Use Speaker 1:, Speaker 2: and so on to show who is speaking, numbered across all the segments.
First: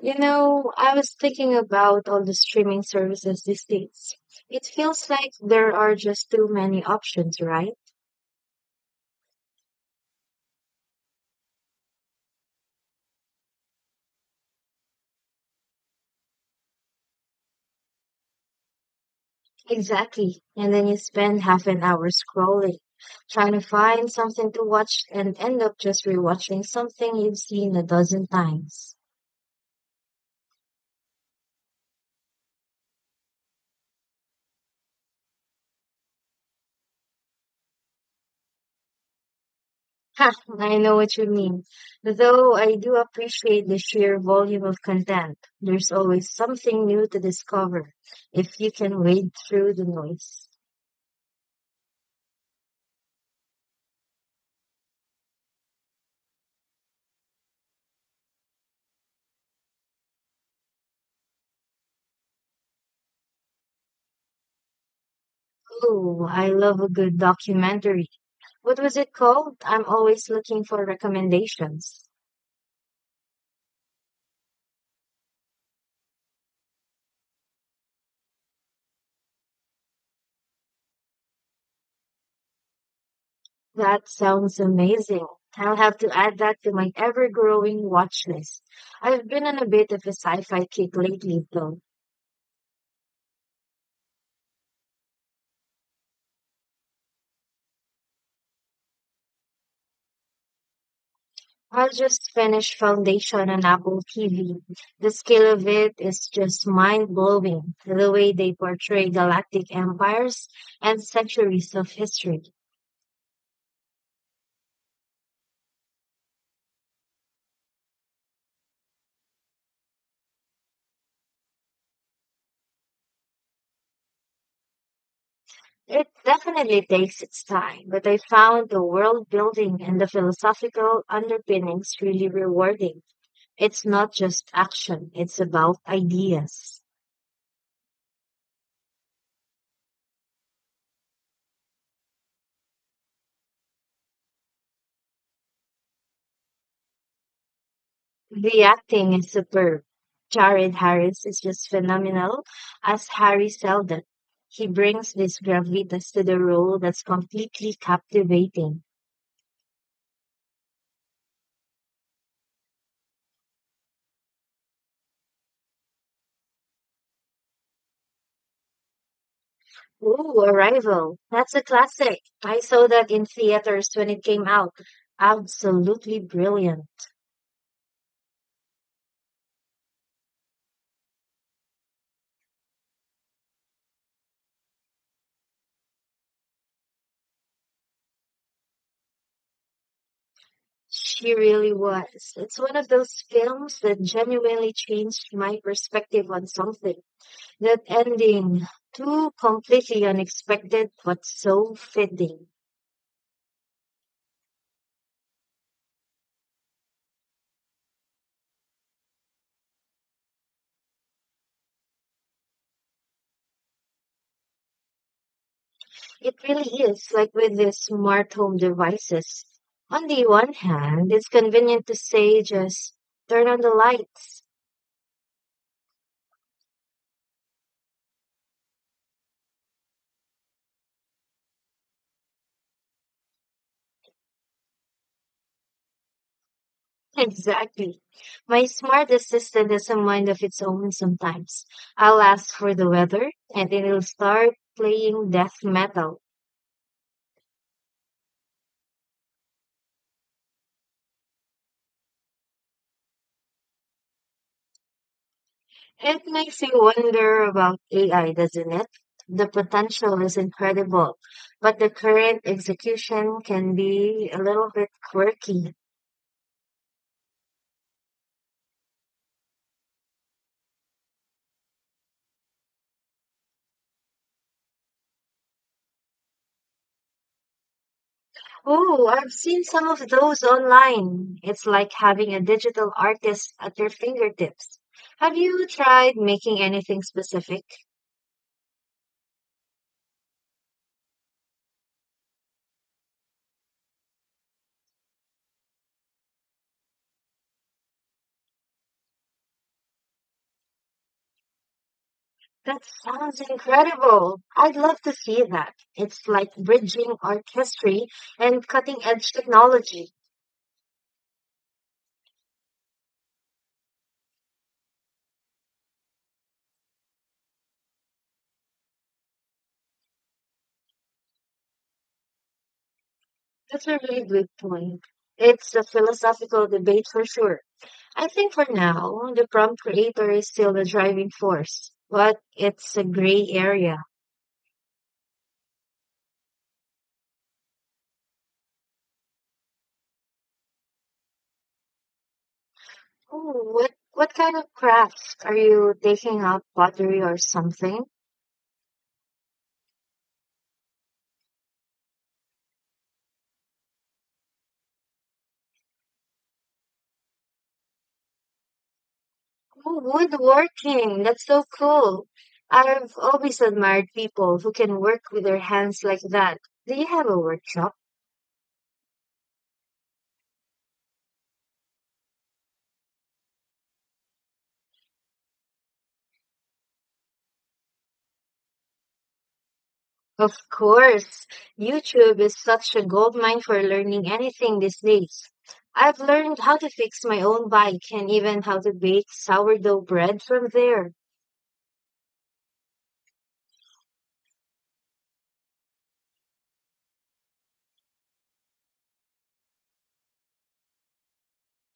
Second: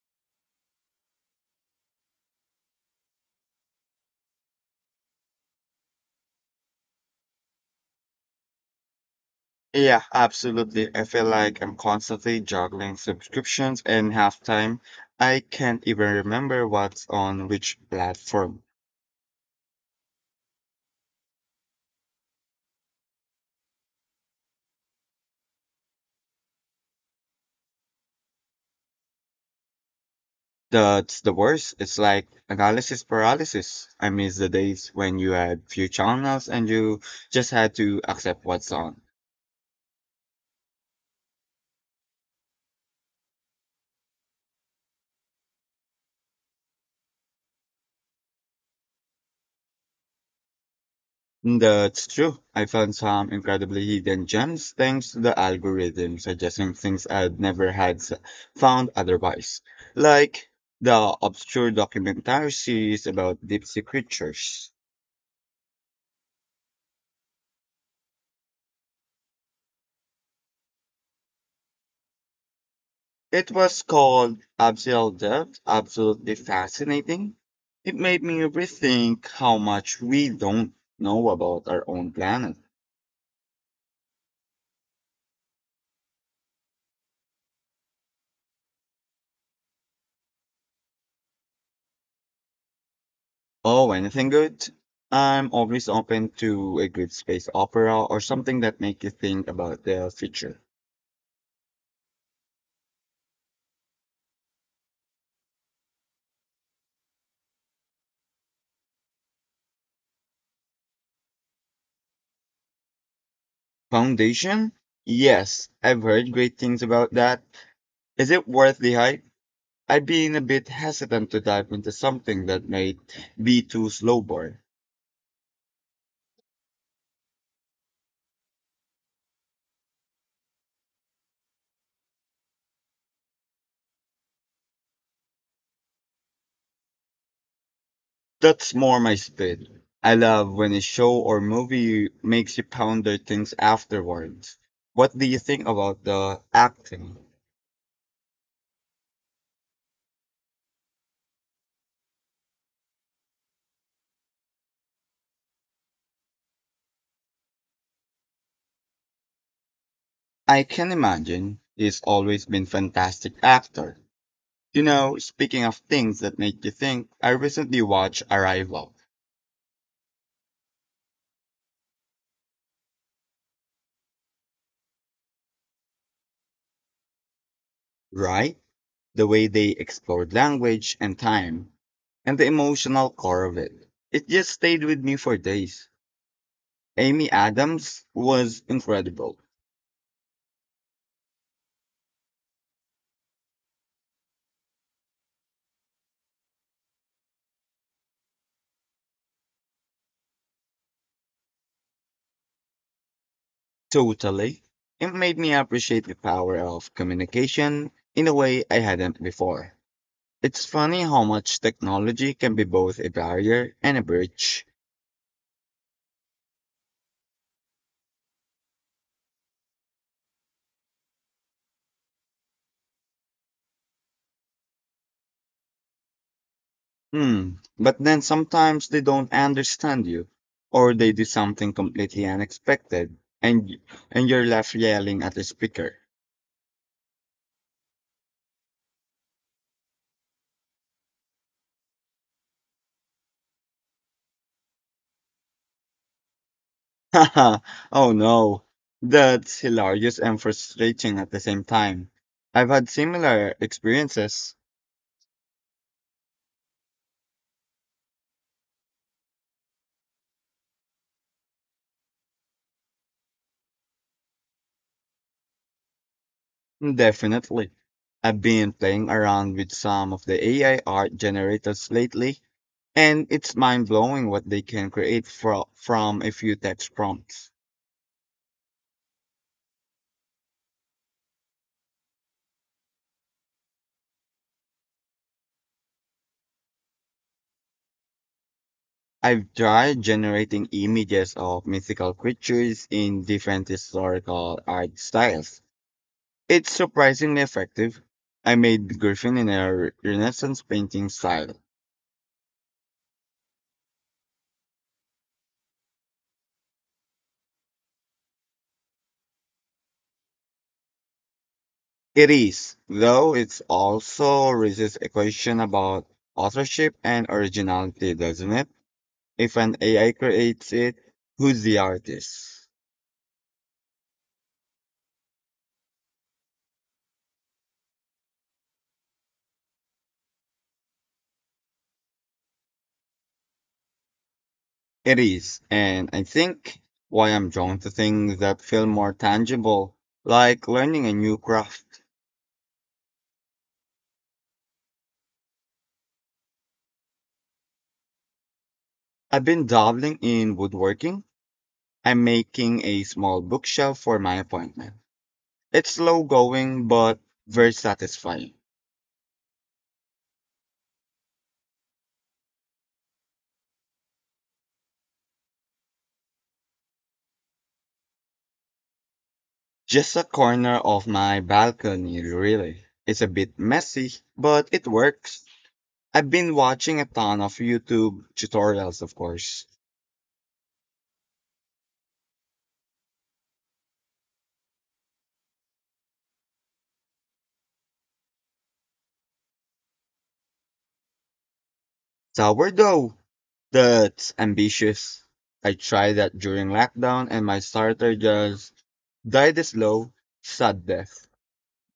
Speaker 1: You know, I was thinking about all the streaming services these days. It feels like there are just too many options, right?
Speaker 2: Yeah, absolutely. I feel like I'm constantly juggling subscriptions and half time. I can't even remember what's on which platform.
Speaker 1: Exactly. And then you spend half an hour scrolling, trying to find something to watch and end up just rewatching something you've seen a dozen times.
Speaker 2: That's the worst. It's like analysis paralysis. I miss the days when you had few channels and you just had to accept what's on.
Speaker 1: Ha, I know what you mean. Though I do appreciate the sheer volume of content. There's always something new to discover if you can wade through the noise.
Speaker 2: That's true. I found some incredibly hidden gems thanks to the algorithm suggesting things I'd never had s- found otherwise, like the obscure documentary series about deep sea creatures.
Speaker 1: Oh, I love a good documentary. What was it called? I'm always looking for recommendations.
Speaker 2: It was called Abyssal Depth, absolutely fascinating. It made me rethink how much we don't know about our own planet.
Speaker 1: That sounds amazing. I'll have to add that to my ever-growing watch list. I've been on a bit of a sci-fi kick lately, though.
Speaker 2: Oh, anything good? I'm always open to a good space opera or something that makes you think about the future.
Speaker 1: I just finished Foundation on Apple TV. The scale of it is just mind-blowing, the way they portray galactic empires and centuries of history.
Speaker 2: Foundation? Yes, I've heard great things about that. Is it worth the hype? I've been a bit hesitant to dive into something that might be too slow burn.
Speaker 1: It definitely takes its time, but I found the world building and the philosophical underpinnings really rewarding. It's not just action, it's about ideas.
Speaker 2: That's more my speed. I love when a show or movie makes you ponder things afterwards. What do you think about the acting?
Speaker 1: The acting is superb. Jared Harris is just phenomenal as Harry Seldon. He brings this gravitas to the role that's completely captivating.
Speaker 2: I can imagine. He's always been fantastic actor. You know, speaking of things that make you think, I recently watched Arrival,
Speaker 1: Ooh, Arrival. That's a classic. I saw that in theaters when it came out. Absolutely brilliant.
Speaker 2: right? The way they explored language and time and the emotional core of it. It just stayed with me for days. Amy Adams was incredible.
Speaker 1: She really was. It's one of those films that genuinely changed my perspective on something. That ending, too completely unexpected, but so fitting.
Speaker 2: Totally. It made me appreciate the power of communication in a way I hadn't before. It's funny how much technology can be both a barrier and a bridge.
Speaker 1: It really is like with these smart home devices. On the one hand, it's convenient to say just turn on the lights.
Speaker 2: Hmm. But then sometimes they don't understand you, or they do something completely unexpected, and y- and you're left yelling at the speaker.
Speaker 1: Exactly. My smart assistant has a mind of its own sometimes. I'll ask for the weather, and it'll start playing death metal.
Speaker 2: Haha, oh no. That's hilarious and frustrating at the same time. I've had similar experiences.
Speaker 1: It makes you wonder about AI, doesn't it? The potential is incredible, but the current execution can be a little bit quirky.
Speaker 2: Definitely. I've been playing around with some of the AI art generators lately, and it's mind blowing what they can create from a few text prompts.
Speaker 1: Oh, I've seen some of those online. It's like having a digital artist at your fingertips. Have you tried making anything specific?
Speaker 2: I've tried generating images of mythical creatures in different historical art styles. It's surprisingly effective. I made Griffin in a Renaissance painting style.
Speaker 1: That sounds incredible. I'd love to see that. It's like bridging art history and cutting edge technology.
Speaker 2: It is, though it also raises a question about authorship and originality, doesn't it? If an AI creates it, who's the artist?
Speaker 1: That's a really good point. It's a philosophical debate for sure. I think for now, the prompt creator is still the driving force, but it's a gray area.
Speaker 2: It is, and I think why I'm drawn to things that feel more tangible, like learning a new craft.
Speaker 1: Oh, what kind of crafts are you taking up? Pottery or something?
Speaker 2: I've been dabbling in woodworking. I'm making a small bookshelf for my appointment. It's slow going, but very satisfying.
Speaker 1: Oh, woodworking. That's so cool. I've always admired people who can work with their hands like that. Do you have a workshop?
Speaker 2: Just a corner of my balcony, really. It's a bit messy, but it works. I've been watching a ton of YouTube tutorials, of course.
Speaker 1: Of course, YouTube is such a goldmine for learning anything these days. I've learned how to fix my own bike and even how to bake sourdough bread from there.
Speaker 2: Sourdough! That's ambitious. I tried that during lockdown, and my starter just died a slow, sad death.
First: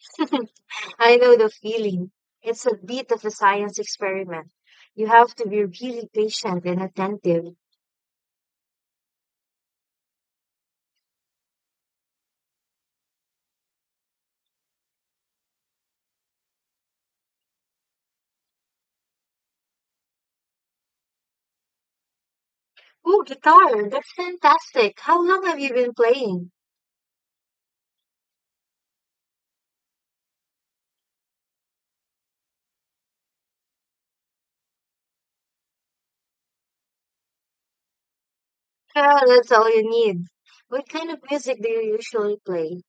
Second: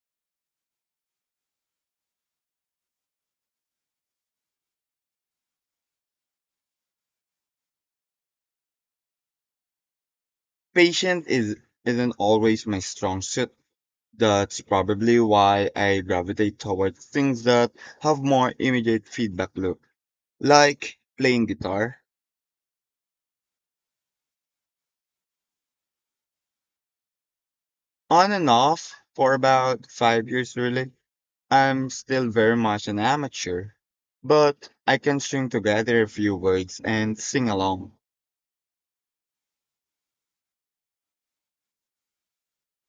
Speaker 1: I know the feeling. It's a bit of a science experiment. You have to be really patient and attentive.
Speaker 2: Patience is isn't always my strong suit. That's probably why I gravitate towards things that have more immediate feedback loop, like playing guitar.
Speaker 1: Oh, guitar! That's fantastic! How long have you been playing?
Speaker 2: On and off for about 5 years really. I'm still very much an amateur, but I can string together a few words and sing along.
Speaker 1: Well, that's all you need. What kind of music do you usually play?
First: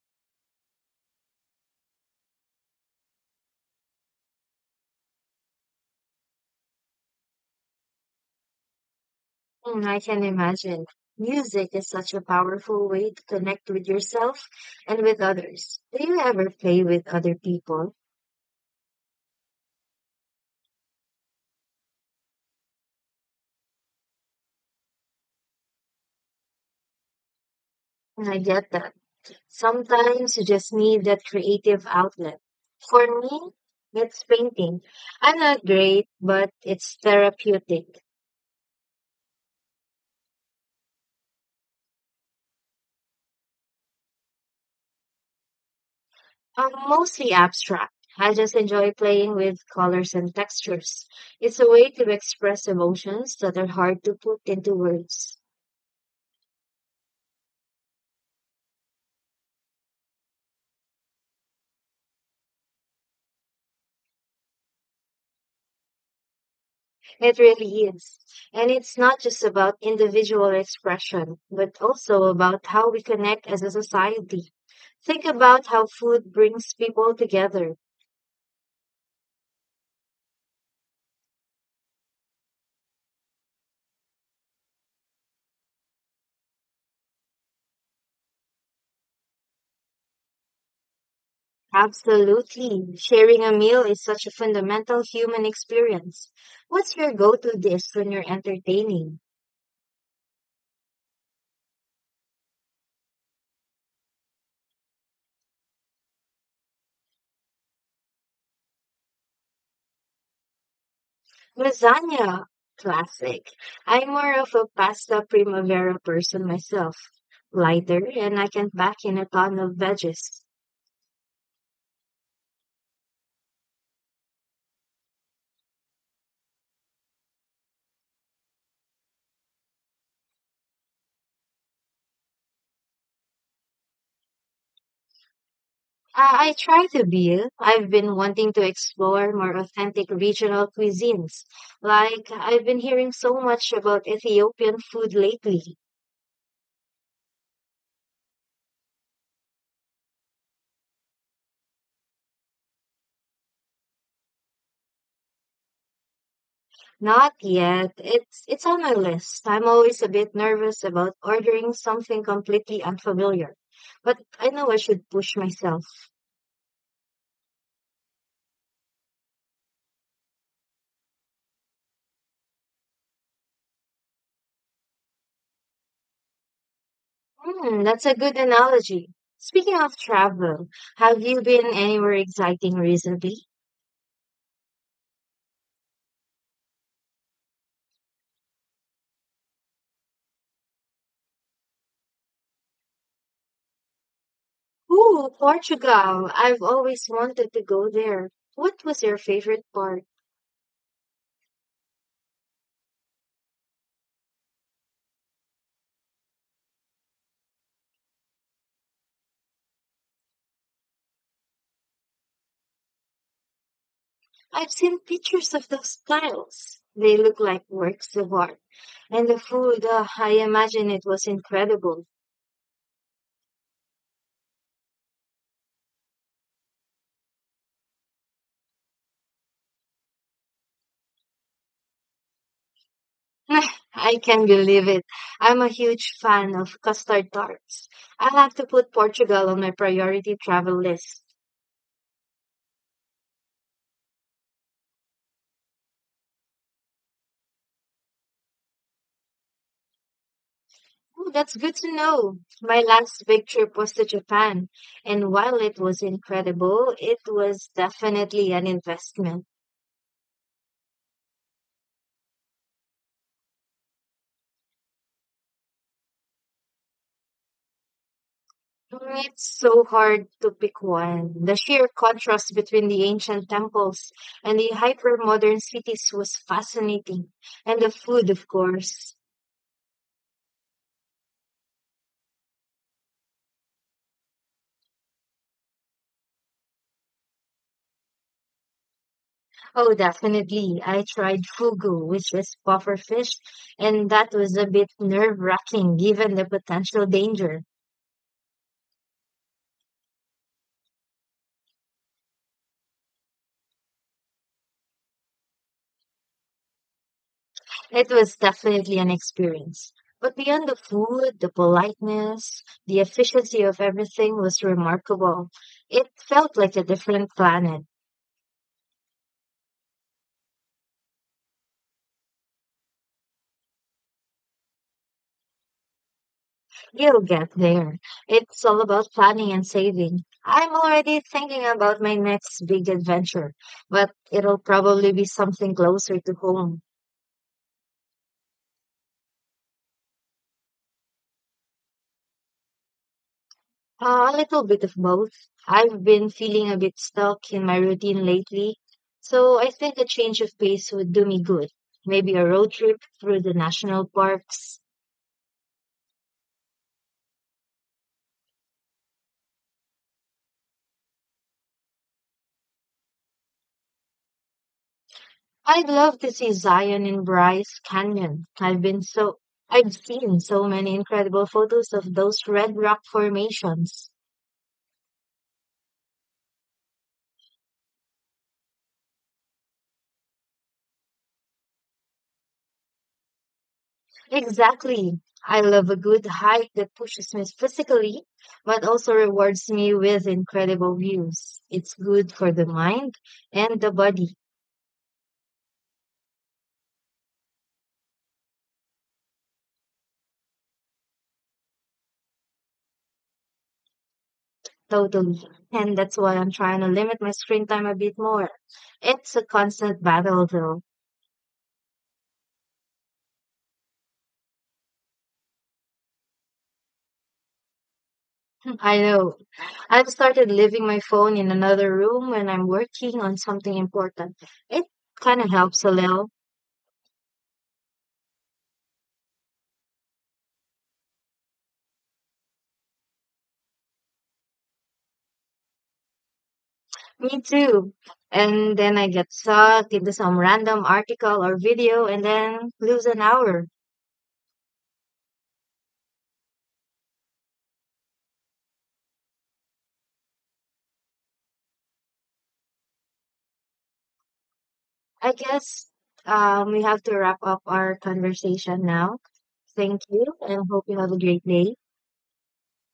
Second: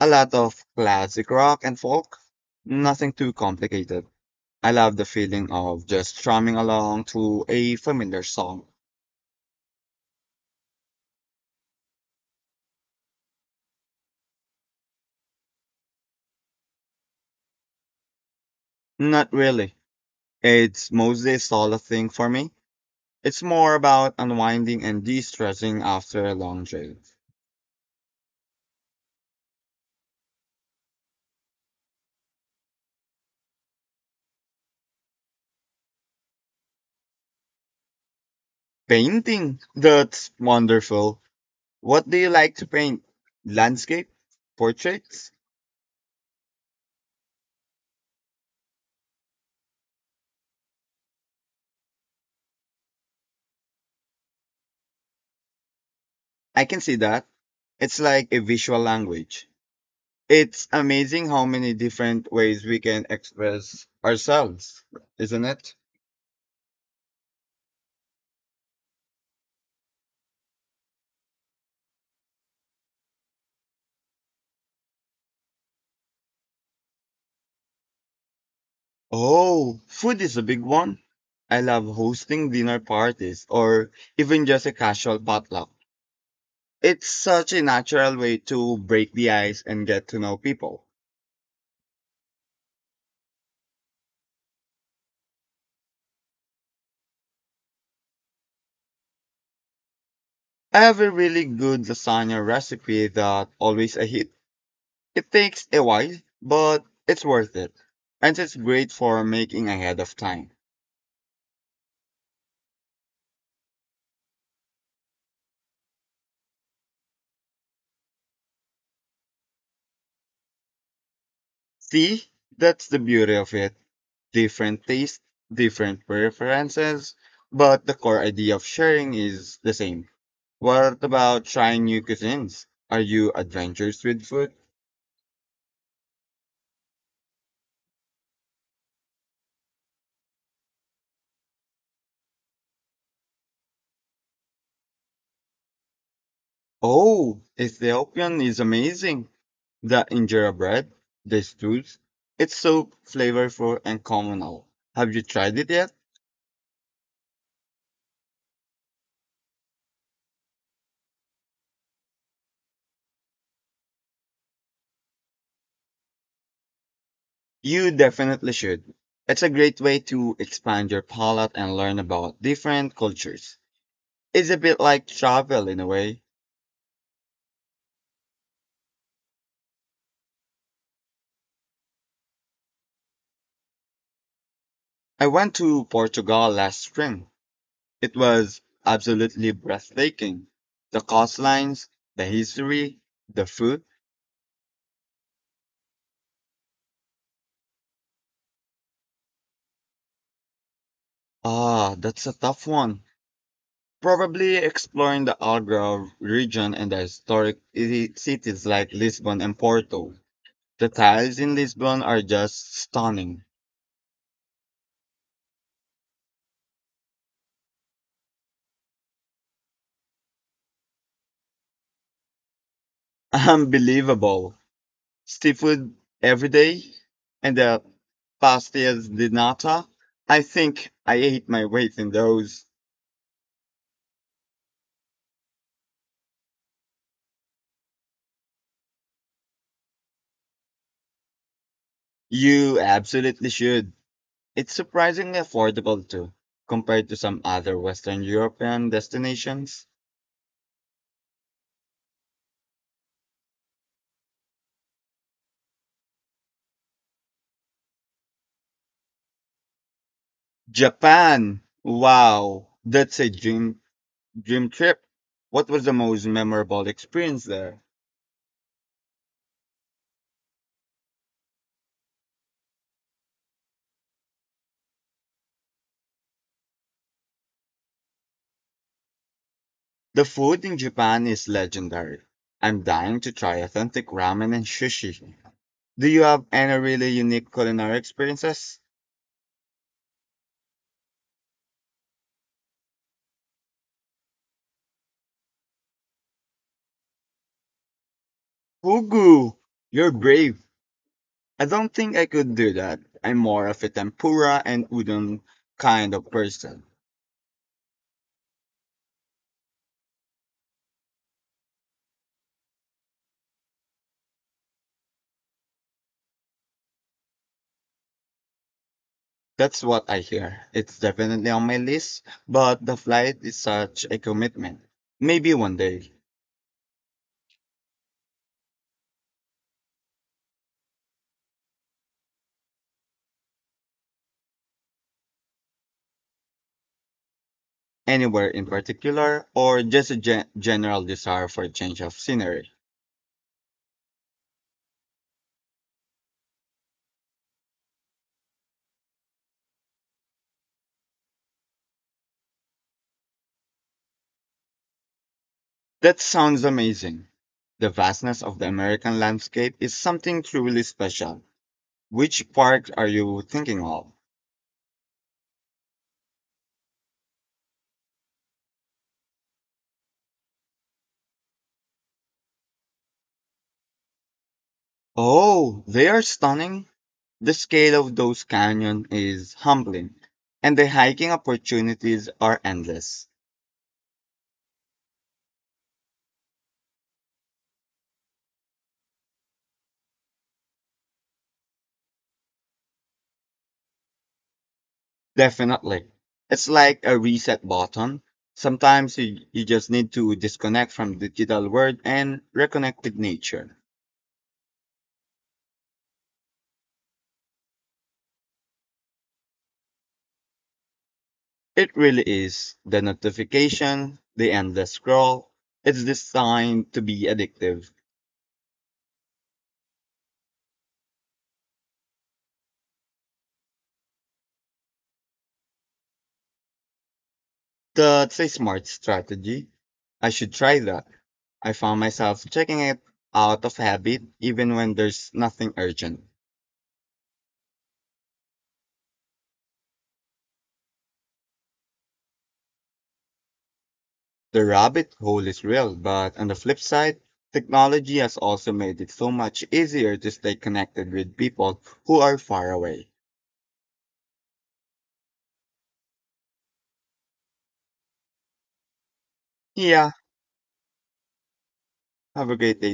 Speaker 2: A lot of classic rock and folk, nothing too complicated. I love the feeling of just strumming along to a familiar song.
Speaker 1: Mm, I can imagine. Music is such a powerful way to connect with yourself and with others. Do you ever play with other people?
Speaker 2: Not really. It's mostly a solo thing for me. It's more about unwinding and de-stressing after a long day.
Speaker 1: And I get that. Sometimes you just need that creative outlet. For me, it's painting. I'm not great, but it's therapeutic.
Speaker 2: Painting? That's wonderful. What do you like to paint? Landscape? Portraits?
Speaker 1: I'm mostly abstract. I just enjoy playing with colors and textures. It's a way to express emotions that are hard to put into words.
Speaker 2: I can see that. It's like a visual language. It's amazing how many different ways we can express ourselves, isn't it?
Speaker 1: It really is. And it's not just about individual expression, but also about how we connect as a society. Think about how food brings people together.
Speaker 2: Oh, food is a big one. I love hosting dinner parties or even just a casual potluck. It's such a natural way to break the ice and get to know people.
Speaker 1: Absolutely. Sharing a meal is such a fundamental human experience. What's your go-to dish when you're entertaining?
Speaker 2: I have a really good lasagna recipe that always a hit. It takes a while, but it's worth it. And it's great for making ahead of time.
Speaker 1: Lasagna. Classic. I'm more of a pasta primavera person myself. Lighter, and I can pack in a ton of veggies.
Speaker 2: See, that's the beauty of it. Different tastes, different preferences, but the core idea of sharing is the same. What about trying new cuisines? Are you adventurous with food?
Speaker 1: I try to be. I've been wanting to explore more authentic regional cuisines. Like, I've been hearing so much about Ethiopian food lately.
Speaker 2: Oh, Ethiopian is amazing. The injera bread, the stews, it's so flavorful and communal. Have you tried it yet?
Speaker 1: Not yet. It's on my list. I'm always a bit nervous about ordering something completely unfamiliar. But I know I should push myself.
Speaker 2: You definitely should. It's a great way to expand your palate and learn about different cultures. It's a bit like travel in a way.
Speaker 1: Hmm, that's a good analogy. Speaking of travel, have you been anywhere exciting recently?
Speaker 2: I went to Portugal last spring. It was absolutely breathtaking. The coastlines, the history, the food.
Speaker 1: Oh, Portugal. I've always wanted to go there. What was your favorite part?
Speaker 2: Ah, that's a tough one. Probably exploring the Algarve region and the cities like Lisbon and Porto. The tiles in Lisbon are just stunning.
Speaker 1: I've seen pictures of those tiles. They look like works of art. And the food, I imagine it was incredible.
Speaker 2: Unbelievable. Seafood every day and the pastillas de nata. I think I ate my weight in those.
Speaker 1: I can believe it. I'm a huge fan of custard tarts. I'll have to put Portugal on my priority travel list.
Speaker 2: You absolutely should. It's surprisingly affordable too, compared to some other Western European destinations.
Speaker 1: Oh, that's good to know. My last big trip was to Japan, and while it was incredible, it was definitely an investment.
Speaker 2: Japan! Wow, that's a dream Dream trip. What was the most memorable experience there?
Speaker 1: It's so hard to pick one. The sheer contrast between the ancient temples and the hyper-modern cities was fascinating. And the food, of course.
Speaker 2: The food in Japan is legendary. I'm dying to try authentic ramen and sushi. Do you have any really unique culinary experiences?
Speaker 1: Oh, definitely. I tried fugu, which is puffer fish, and that was a bit nerve-wracking given the potential danger.
Speaker 2: Fugu, you're brave. I don't think I could do that. I'm more of a tempura and udon kind of person.
Speaker 1: It was definitely an experience. But beyond the food, the politeness, the efficiency of everything was remarkable. It felt like a different planet.
Speaker 2: That's what I hear. It's definitely on my list, but the flight is such a commitment. Maybe one day.
Speaker 1: You'll get there. It's all about planning and saving. I'm already thinking about my next big adventure, but it'll probably be something closer to home.
Speaker 2: Anywhere in particular, or just a general desire for a change of scenery?
Speaker 1: A little bit of both. I've been feeling a bit stuck in my routine lately, so I think a change of pace would do me good. Maybe a road trip through the national parks.
Speaker 2: That sounds amazing. The vastness of the American landscape is something truly special. Which parks are you thinking of?
Speaker 1: I'd love to see Zion and Bryce Canyon. I've seen so many incredible photos of those red rock formations.
Speaker 2: Oh, they are stunning. The scale of those canyons is humbling, and the hiking opportunities are endless.
Speaker 1: Exactly. I love a good hike that pushes me physically, but also rewards me with incredible views. It's good for the mind and the body,
Speaker 2: Definitely. It's like a reset button. Sometimes you just need to disconnect from the digital world and reconnect with nature.
Speaker 1: totally. And that's why I'm trying to limit my screen time a bit more. It's a constant battle, though.
Speaker 2: It really is. The notification, the endless scroll, it's designed to be addictive.
Speaker 1: I know. I've started leaving my phone in another room when I'm working on something important. It kind of helps a little.
Speaker 2: That's a smart strategy. I should try that. I found myself checking it out of habit even when there's nothing urgent.
Speaker 1: Me too. And then I get sucked into some random article or video and then lose an hour.
Speaker 2: The rabbit hole is real, but on the flip side, technology has also made it so much easier to stay connected with people who are far away.
Speaker 1: I guess we have to wrap up our conversation now. Thank
Speaker 2: Yeah,
Speaker 1: you and hope you have a great day.
Speaker 2: have a great day.